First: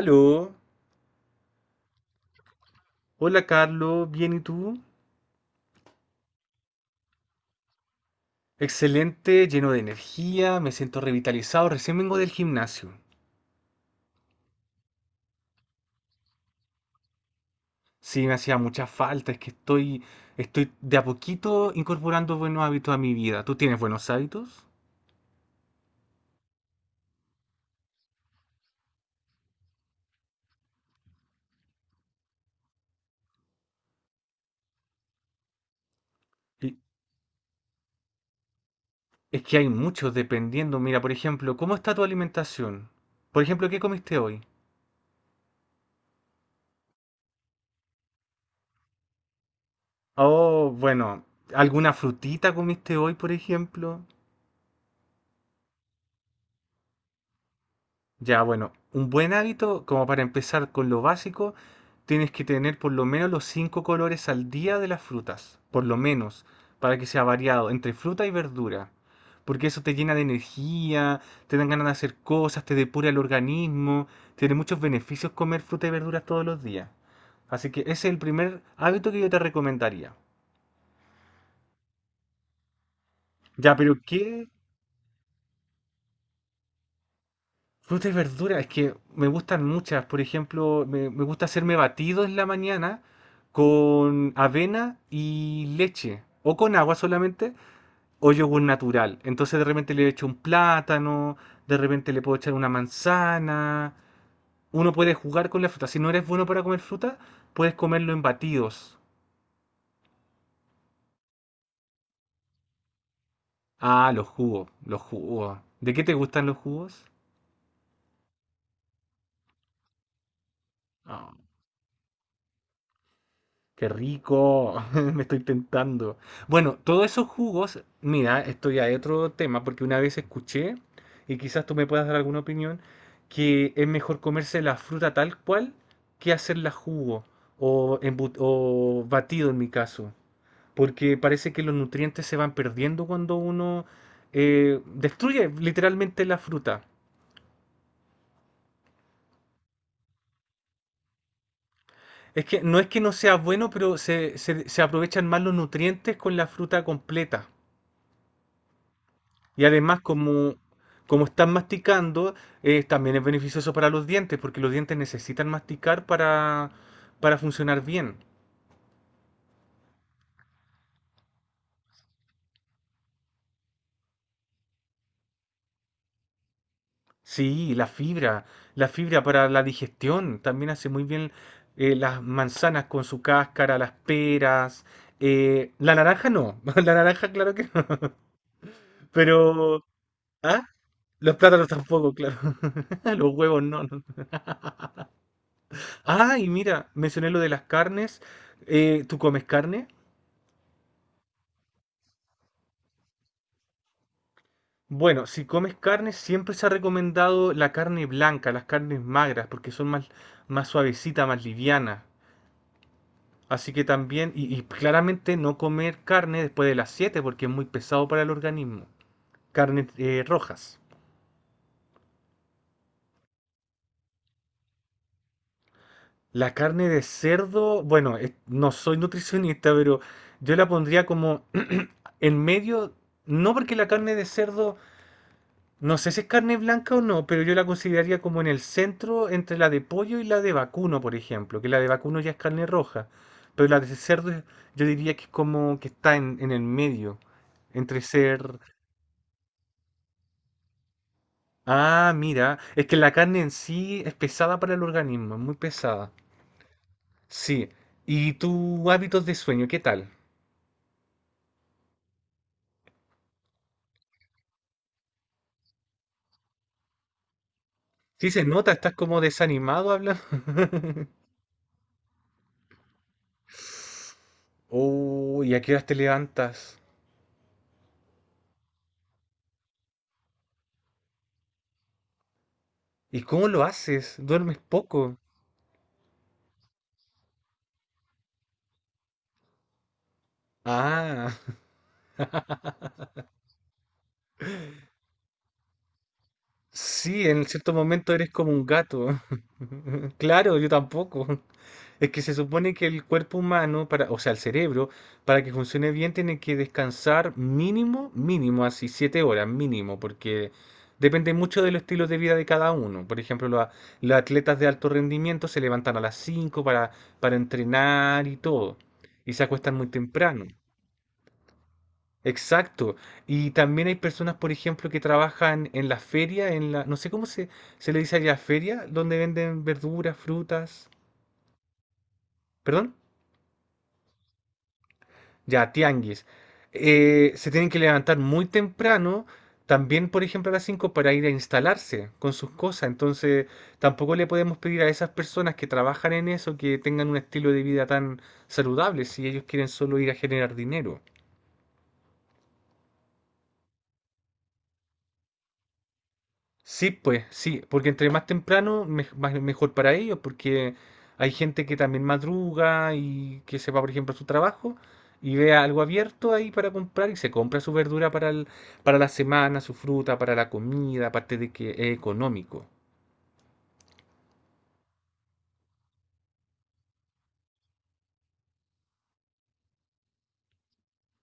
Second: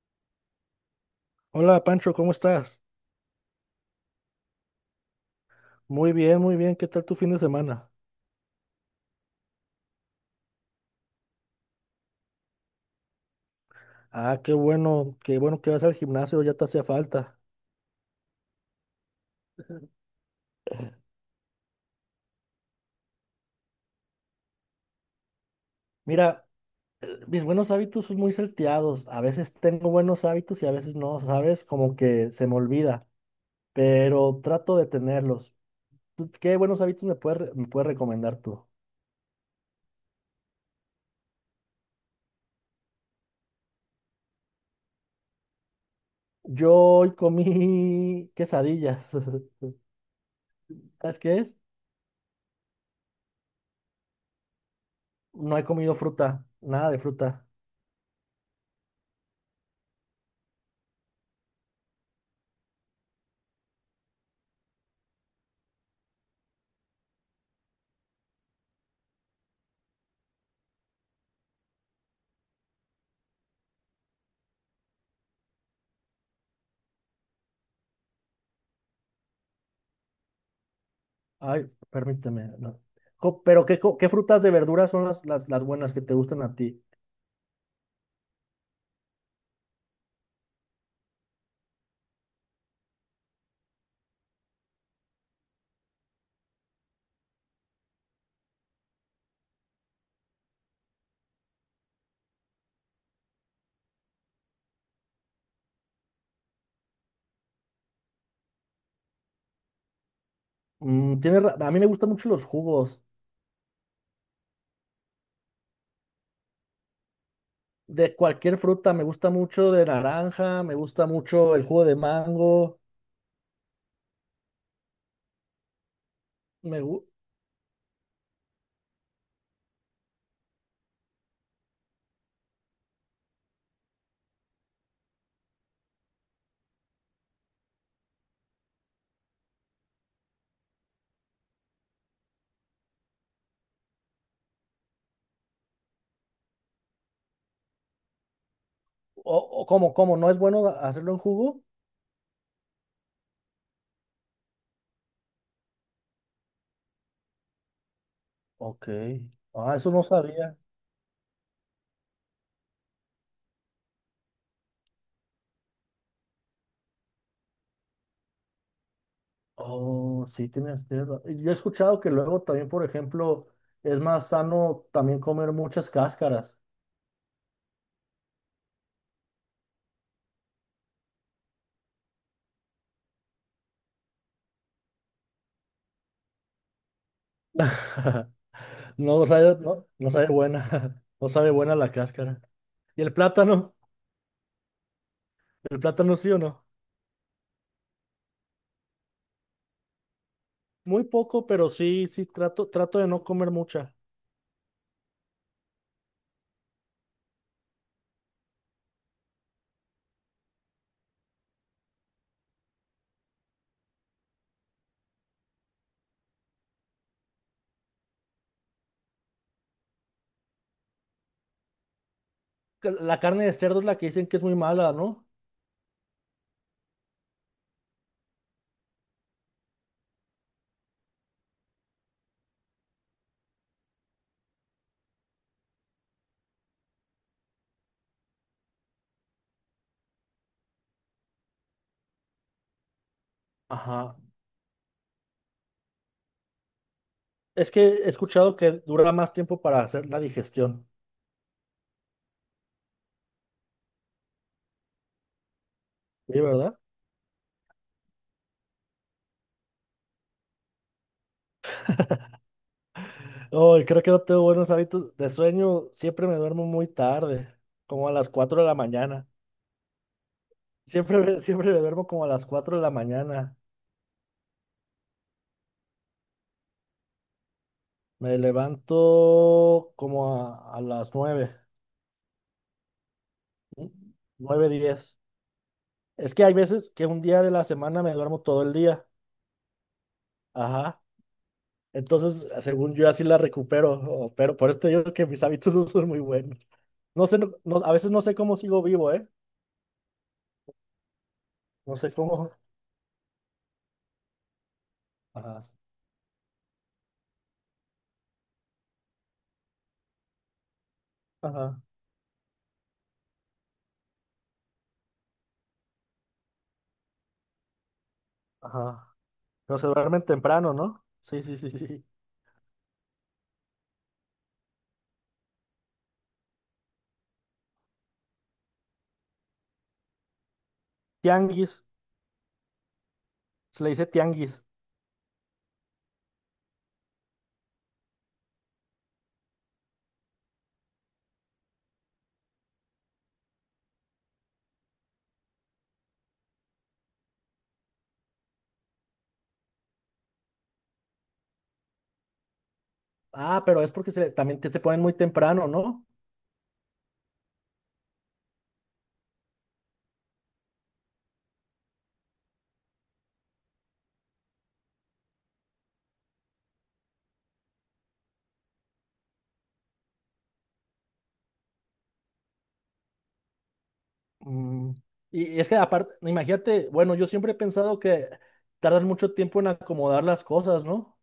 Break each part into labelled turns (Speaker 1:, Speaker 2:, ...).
Speaker 1: Aló,
Speaker 2: Hola Pancho, ¿cómo estás?
Speaker 1: hola Carlos, ¿bien y tú?
Speaker 2: Muy bien, muy bien. ¿Qué tal tu fin de semana?
Speaker 1: Excelente, lleno de energía, me siento revitalizado, recién vengo del gimnasio.
Speaker 2: Ah, qué bueno que vas al gimnasio, ya te hacía falta.
Speaker 1: Sí, me hacía mucha falta, es que estoy de a poquito incorporando buenos hábitos a mi vida. ¿Tú tienes buenos hábitos?
Speaker 2: Mira, mis buenos hábitos son muy salteados. A veces tengo buenos hábitos y a veces no, ¿sabes? Como que se me olvida, pero trato de tenerlos. ¿Tú ¿Qué
Speaker 1: Y
Speaker 2: buenos hábitos me puedes recomendar tú?
Speaker 1: es que hay muchos dependiendo. Mira, por ejemplo, ¿cómo está tu alimentación? Por ejemplo, ¿qué comiste hoy?
Speaker 2: Yo hoy comí quesadillas.
Speaker 1: Oh,
Speaker 2: ¿Sabes
Speaker 1: bueno,
Speaker 2: qué es?
Speaker 1: ¿alguna frutita comiste hoy, por ejemplo?
Speaker 2: No he comido fruta, nada de fruta.
Speaker 1: Ya, bueno, un buen hábito, como para empezar con lo básico, tienes que tener por lo menos los 5 colores al día de las frutas, por lo menos, para que sea variado entre fruta y verdura, porque eso te llena de energía, te dan ganas de hacer cosas, te depura el organismo, tiene muchos beneficios comer fruta y verduras todos los días. Así que ese es el primer hábito que yo te recomendaría.
Speaker 2: Ay, permíteme. No. Jo, pero
Speaker 1: Ya,
Speaker 2: ¿qué,
Speaker 1: pero
Speaker 2: co- qué frutas
Speaker 1: ¿qué?
Speaker 2: de verduras son las buenas que te gustan a ti?
Speaker 1: Frutas y verduras, es que me gustan muchas. Por ejemplo, me gusta hacerme batidos en la mañana con avena y leche, o con agua solamente, o yogur natural. Entonces de repente le echo un plátano, de repente le puedo echar una manzana. Uno puede jugar con la fruta. Si no eres bueno para comer fruta, puedes comerlo en batidos.
Speaker 2: A mí me gustan mucho los jugos
Speaker 1: Ah, los jugos, los jugos. ¿De qué te gustan los jugos?
Speaker 2: de cualquier fruta. Me gusta mucho de naranja, me gusta mucho el jugo de mango.
Speaker 1: Qué rico, me estoy tentando. Bueno,
Speaker 2: Me, gu-
Speaker 1: todos esos jugos, mira, esto ya es otro tema, porque una vez escuché, y quizás tú me puedas dar alguna opinión, que es mejor comerse la fruta tal cual que hacerla jugo o, o batido en mi caso, porque parece que los nutrientes se van perdiendo cuando uno destruye literalmente la fruta.
Speaker 2: o cómo? ¿No es bueno hacerlo en jugo?
Speaker 1: Es que no sea bueno, pero se aprovechan más los nutrientes con la fruta completa.
Speaker 2: Ok.
Speaker 1: Y
Speaker 2: Ah, eso
Speaker 1: además,
Speaker 2: no
Speaker 1: como,
Speaker 2: sabía.
Speaker 1: como están masticando, también es beneficioso para los dientes, porque los dientes necesitan masticar para funcionar bien.
Speaker 2: Oh, sí, y yo he escuchado que luego también, por ejemplo, es más sano también comer muchas cáscaras.
Speaker 1: Sí, la fibra para la digestión, también hace muy bien las manzanas con su cáscara, las peras, la naranja no, la naranja claro que no,
Speaker 2: No, no sabe.
Speaker 1: pero...
Speaker 2: No, no sabe
Speaker 1: ¿Ah?
Speaker 2: buena. No
Speaker 1: Los
Speaker 2: sabe
Speaker 1: plátanos
Speaker 2: buena la
Speaker 1: tampoco, claro.
Speaker 2: cáscara. ¿Y el
Speaker 1: Los huevos
Speaker 2: plátano?
Speaker 1: no, no.
Speaker 2: ¿El plátano sí
Speaker 1: Ah,
Speaker 2: o
Speaker 1: y
Speaker 2: no?
Speaker 1: mira, mencioné lo de las carnes. ¿ tú comes carne?
Speaker 2: Muy poco, pero sí, sí, trato de no comer mucha.
Speaker 1: Bueno, si comes carne, siempre se ha recomendado la carne blanca, las carnes magras, porque son más, más suavecitas, más livianas. Así que también, y claramente no comer carne después de las 7 porque es muy pesado para el organismo. Carnes rojas.
Speaker 2: Que La carne de cerdo es la que dicen que es muy mala, ¿no?
Speaker 1: La carne de cerdo, bueno, no soy nutricionista, pero yo la pondría como en medio, no porque la carne de cerdo no sé si es carne blanca o no, pero yo la consideraría como en el centro entre la de pollo y la de vacuno, por ejemplo, que la de vacuno ya es carne roja, pero la de
Speaker 2: Ajá.
Speaker 1: cerdo yo diría que es como que está en el medio,
Speaker 2: Es que
Speaker 1: entre
Speaker 2: he escuchado
Speaker 1: ser...
Speaker 2: que dura más tiempo para hacer la digestión.
Speaker 1: Ah, mira, es que la carne en sí es pesada para el organismo, es muy pesada.
Speaker 2: Sí, ¿verdad?
Speaker 1: Sí, ¿y tus hábitos de sueño, qué tal?
Speaker 2: Ay, creo que no tengo buenos hábitos de sueño. Siempre me duermo muy tarde, como a las
Speaker 1: Sí, se
Speaker 2: 4 de
Speaker 1: nota,
Speaker 2: la
Speaker 1: estás como
Speaker 2: mañana.
Speaker 1: desanimado hablando.
Speaker 2: Siempre me duermo como a las 4 de la mañana.
Speaker 1: Oh, ¿y a qué horas te levantas?
Speaker 2: Me levanto como a las nueve,
Speaker 1: ¿Y cómo lo haces? ¿Duermes
Speaker 2: nueve
Speaker 1: poco?
Speaker 2: 10. Es que hay veces que un día de la semana me duermo todo el día. Ajá.
Speaker 1: Ah.
Speaker 2: Entonces, según yo, así la recupero. Pero por esto te digo que mis hábitos no son muy buenos. No
Speaker 1: Sí,
Speaker 2: sé,
Speaker 1: en cierto
Speaker 2: a veces
Speaker 1: momento
Speaker 2: no
Speaker 1: eres
Speaker 2: sé
Speaker 1: como
Speaker 2: cómo
Speaker 1: un
Speaker 2: sigo vivo,
Speaker 1: gato.
Speaker 2: ¿eh?
Speaker 1: Claro, yo tampoco.
Speaker 2: No sé
Speaker 1: Es que se
Speaker 2: cómo.
Speaker 1: supone que el cuerpo humano, para, o sea, el cerebro, para que
Speaker 2: Ajá.
Speaker 1: funcione bien, tiene que descansar mínimo, mínimo, así, 7 horas mínimo, porque depende mucho de
Speaker 2: Ajá.
Speaker 1: los estilos de vida de cada uno. Por ejemplo, los atletas de alto rendimiento se levantan a las 5 para entrenar y todo,
Speaker 2: Ajá.
Speaker 1: y se acuestan
Speaker 2: Pero se
Speaker 1: muy
Speaker 2: duermen
Speaker 1: temprano.
Speaker 2: temprano, ¿no? Sí, sí, sí, sí, sí.
Speaker 1: Exacto. Y también hay personas, por ejemplo, que trabajan en la feria, en la, no sé cómo se, se le dice allá, feria, donde venden verduras, frutas,
Speaker 2: Tianguis.
Speaker 1: perdón,
Speaker 2: Se le dice tianguis.
Speaker 1: ya, tianguis. Se tienen que levantar muy temprano, también, por ejemplo, a las 5 para ir a instalarse con sus cosas. Entonces, tampoco le podemos pedir a esas personas que trabajan en eso que tengan un estilo de vida tan saludable si ellos quieren solo ir a generar dinero.
Speaker 2: Ah, pero es porque se ponen muy temprano, ¿no?
Speaker 1: Sí, pues, sí, porque entre más temprano, mejor para ellos, porque hay gente que también madruga y que se va, por ejemplo, a su trabajo y ve algo abierto ahí para comprar y se compra su verdura para la semana, su fruta, para la comida, aparte de que es económico.
Speaker 2: Mm, Y es que aparte, imagínate, bueno, yo siempre he pensado que tardan mucho tiempo en acomodar las cosas, ¿no?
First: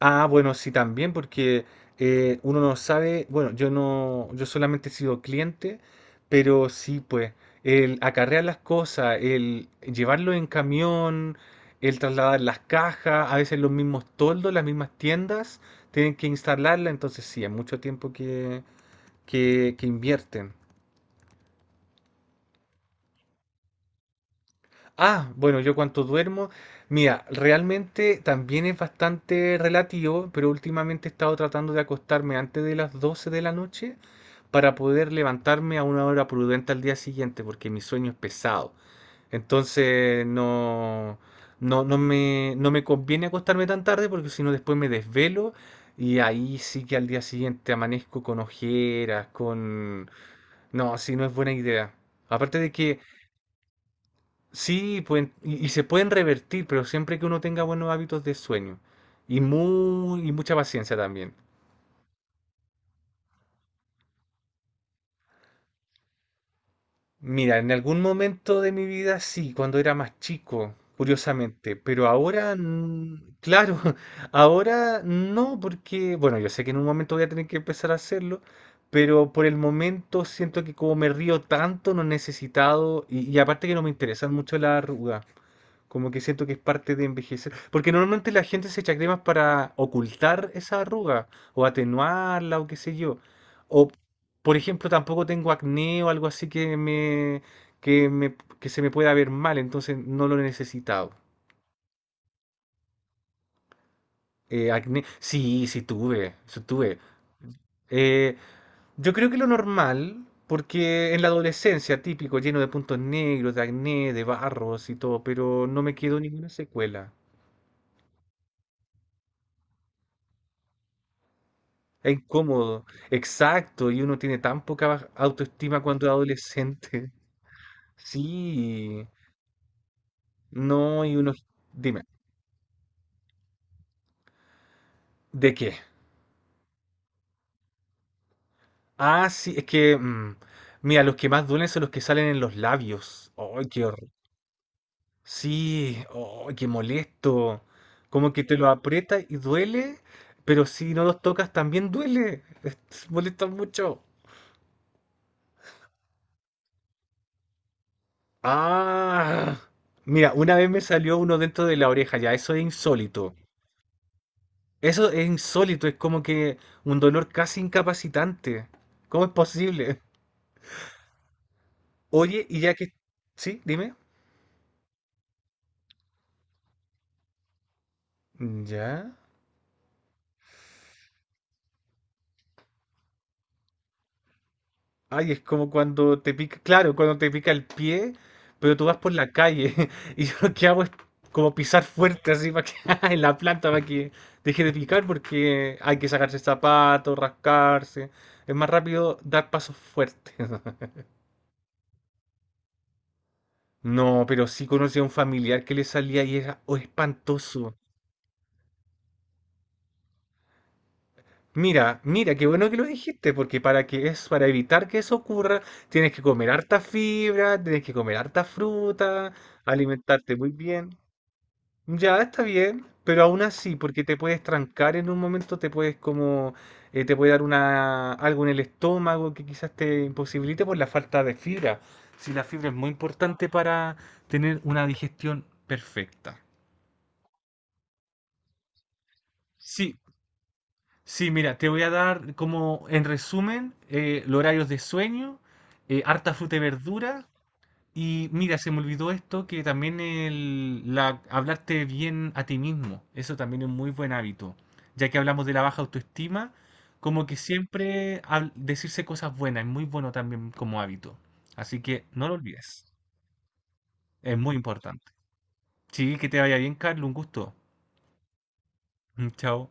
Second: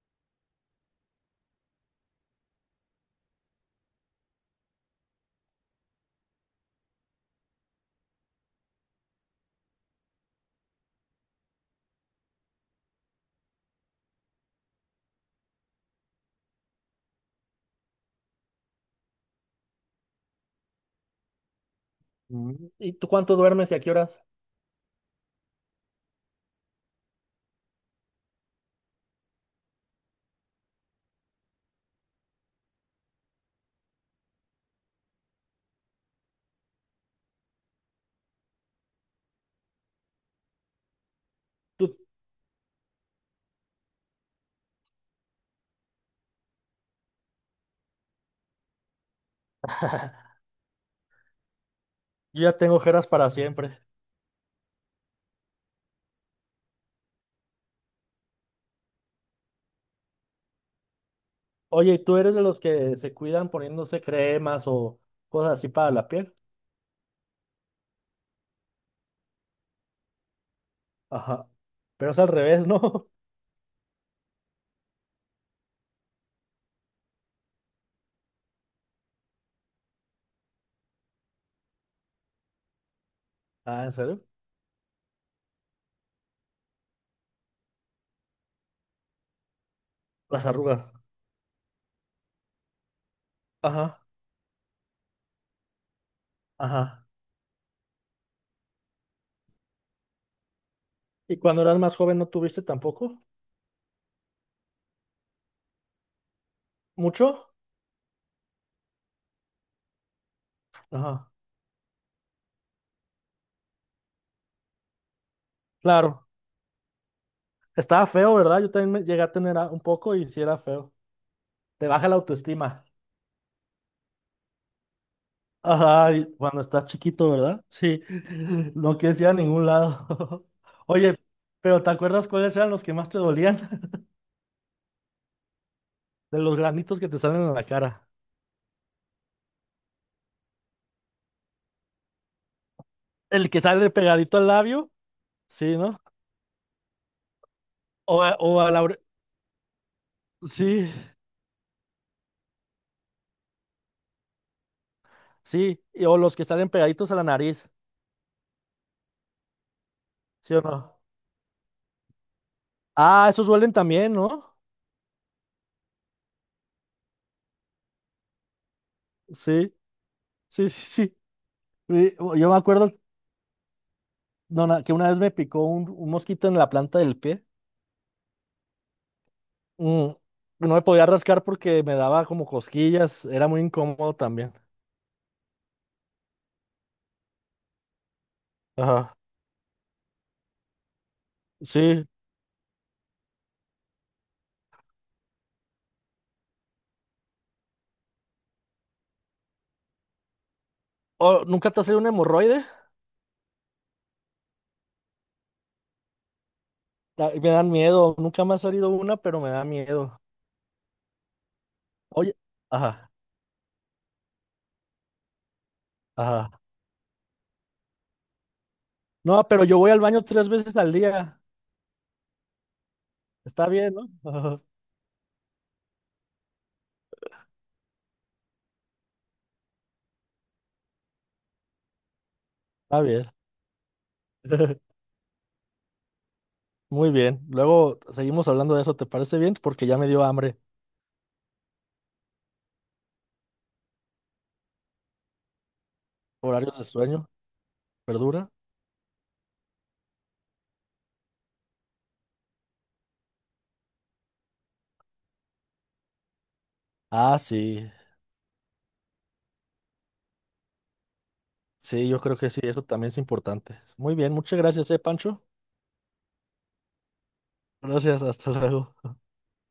Speaker 1: Ah, bueno, sí, también, porque uno no sabe, bueno, yo no, yo solamente he sido cliente, pero sí, pues, el acarrear las cosas, el llevarlo en camión, el trasladar las cajas, a veces los mismos toldos, las mismas tiendas, tienen que instalarla, entonces sí, es mucho tiempo que, que invierten.
Speaker 2: Mm. ¿Y tú cuánto duermes y a qué horas?
Speaker 1: Ah, bueno, yo cuánto duermo. Mira, realmente también es bastante relativo, pero últimamente he estado tratando de acostarme antes de las 12 de la noche para poder levantarme a una hora prudente al día siguiente, porque mi sueño es pesado. Entonces no, no,
Speaker 2: Tú,
Speaker 1: no me conviene acostarme tan tarde porque si no después me desvelo y ahí sí que al día siguiente amanezco con ojeras, con... No, así no es buena idea.
Speaker 2: yo ya
Speaker 1: Aparte de
Speaker 2: tengo
Speaker 1: que
Speaker 2: ojeras para siempre.
Speaker 1: sí, y se pueden revertir, pero siempre que uno tenga buenos hábitos de sueño y, muy, y mucha paciencia también.
Speaker 2: Oye, ¿y tú eres de los que se cuidan poniéndose cremas o cosas así para la piel?
Speaker 1: Mira, en algún momento de mi vida sí, cuando era más chico,
Speaker 2: Ajá.
Speaker 1: curiosamente, pero
Speaker 2: Pero es al
Speaker 1: ahora,
Speaker 2: revés, ¿no?
Speaker 1: mm, claro, ahora no, porque, bueno, yo sé que en un momento voy a tener que empezar a hacerlo, pero por el momento siento que como me río tanto, no he necesitado, y aparte que no
Speaker 2: Ah,
Speaker 1: me
Speaker 2: ¿en serio?
Speaker 1: interesan mucho las arrugas. Como que siento que es parte de envejecer. Porque normalmente la gente se echa cremas para
Speaker 2: Las
Speaker 1: ocultar esa
Speaker 2: arrugas.
Speaker 1: arruga o atenuarla o qué sé yo. O,
Speaker 2: Ajá,
Speaker 1: por ejemplo, tampoco tengo acné o algo así
Speaker 2: ajá.
Speaker 1: que se me pueda ver mal, entonces no lo he necesitado.
Speaker 2: ¿Y cuando eras más joven no tuviste tampoco?
Speaker 1: Acné, sí, sí tuve.
Speaker 2: ¿Mucho?
Speaker 1: Eh, yo creo que lo normal, porque en la
Speaker 2: Ajá.
Speaker 1: adolescencia típico, lleno de puntos negros, de acné, de barros y todo, pero no me quedó
Speaker 2: Claro.
Speaker 1: ninguna secuela.
Speaker 2: Estaba feo, ¿verdad? Yo también me llegué a tener un poco y sí era feo. Te baja
Speaker 1: Es
Speaker 2: la
Speaker 1: incómodo,
Speaker 2: autoestima.
Speaker 1: exacto, y uno tiene tan poca autoestima cuando es
Speaker 2: Ajá, y cuando estás
Speaker 1: adolescente.
Speaker 2: chiquito, ¿verdad? Sí, no
Speaker 1: Sí,
Speaker 2: quieres ir a ningún lado.
Speaker 1: no, y
Speaker 2: Oye,
Speaker 1: uno...
Speaker 2: pero ¿te
Speaker 1: Dime,
Speaker 2: acuerdas cuáles eran los que más te dolían?
Speaker 1: ¿de qué?
Speaker 2: De los granitos que te salen en la cara.
Speaker 1: Ah, sí, es que... mira, los que más duelen son los que salen en los labios.
Speaker 2: El que
Speaker 1: ¡Ay, qué
Speaker 2: sale
Speaker 1: horror!
Speaker 2: pegadito al labio, sí, ¿no?
Speaker 1: Sí, ¡ay, qué molesto!
Speaker 2: O, a
Speaker 1: Como que te
Speaker 2: o
Speaker 1: lo
Speaker 2: a la ore-
Speaker 1: aprietas y duele, pero
Speaker 2: Sí,
Speaker 1: si no los tocas también duele. Molesta mucho.
Speaker 2: sí, o los que salen pegaditos a la nariz,
Speaker 1: Ah, mira, una
Speaker 2: ¿sí o
Speaker 1: vez me
Speaker 2: no?
Speaker 1: salió uno dentro de la oreja, ya, eso es
Speaker 2: Ah,
Speaker 1: insólito.
Speaker 2: esos duelen también, ¿no?
Speaker 1: Eso es insólito, es como que un dolor casi incapacitante. ¿Cómo es
Speaker 2: Sí,
Speaker 1: posible?
Speaker 2: sí, sí, sí. Sí,
Speaker 1: Oye,
Speaker 2: yo me
Speaker 1: y ya
Speaker 2: acuerdo
Speaker 1: que... Sí, dime.
Speaker 2: no, na- que una vez me picó un mosquito en la planta del pie.
Speaker 1: Mm, ya.
Speaker 2: Mm, no me podía rascar porque me daba como cosquillas, era muy incómodo también.
Speaker 1: Ay, es como cuando te pica, claro, cuando te pica el pie, pero tú vas por
Speaker 2: Ajá,
Speaker 1: la calle y yo lo que hago es como pisar
Speaker 2: sí.
Speaker 1: fuerte así para que en la planta para que deje de picar porque hay que sacarse zapatos, rascarse. Es más rápido dar pasos fuertes.
Speaker 2: Oh, ¿nunca te ha salido un hemorroide?
Speaker 1: No, pero sí conocí a un familiar que le salía y era oh,
Speaker 2: Me dan
Speaker 1: espantoso.
Speaker 2: miedo, nunca me ha salido una, pero me da miedo.
Speaker 1: Mira, mira,
Speaker 2: Oye,
Speaker 1: qué bueno que lo
Speaker 2: ajá,
Speaker 1: dijiste, porque para que es, para evitar que eso ocurra, tienes que comer
Speaker 2: ajá.
Speaker 1: harta fibra, tienes que comer harta fruta,
Speaker 2: No, pero yo voy al baño
Speaker 1: alimentarte
Speaker 2: 3
Speaker 1: muy
Speaker 2: veces al
Speaker 1: bien.
Speaker 2: día.
Speaker 1: Ya está bien, pero aún
Speaker 2: Está
Speaker 1: así,
Speaker 2: bien,
Speaker 1: porque
Speaker 2: ¿no?
Speaker 1: te puedes
Speaker 2: Ajá,
Speaker 1: trancar en un momento, te puede dar una, algo en el estómago que quizás te imposibilite por la falta de fibra. Si la fibra es muy
Speaker 2: está bien.
Speaker 1: importante para tener una digestión perfecta.
Speaker 2: Muy bien. Luego seguimos hablando de eso, ¿te parece bien? Porque ya
Speaker 1: Sí,
Speaker 2: me dio hambre.
Speaker 1: sí, mira, te voy a dar como en resumen los horarios de sueño, harta fruta y
Speaker 2: Horarios de
Speaker 1: verdura.
Speaker 2: sueño,
Speaker 1: Y
Speaker 2: ¿verdura?
Speaker 1: mira, se me olvidó esto, que también hablarte bien a ti mismo, eso también es un muy buen hábito. Ya que hablamos de la baja autoestima, como que
Speaker 2: Ah, sí.
Speaker 1: siempre decirse cosas buenas es muy bueno también como hábito. Así que
Speaker 2: Sí, yo
Speaker 1: no lo
Speaker 2: creo que sí, eso
Speaker 1: olvides,
Speaker 2: también es importante. Muy bien,
Speaker 1: es muy
Speaker 2: muchas gracias,
Speaker 1: importante.
Speaker 2: Pancho.
Speaker 1: Sí, que te vaya bien, Carlos, un gusto.
Speaker 2: Gracias, hasta luego.
Speaker 1: Chao.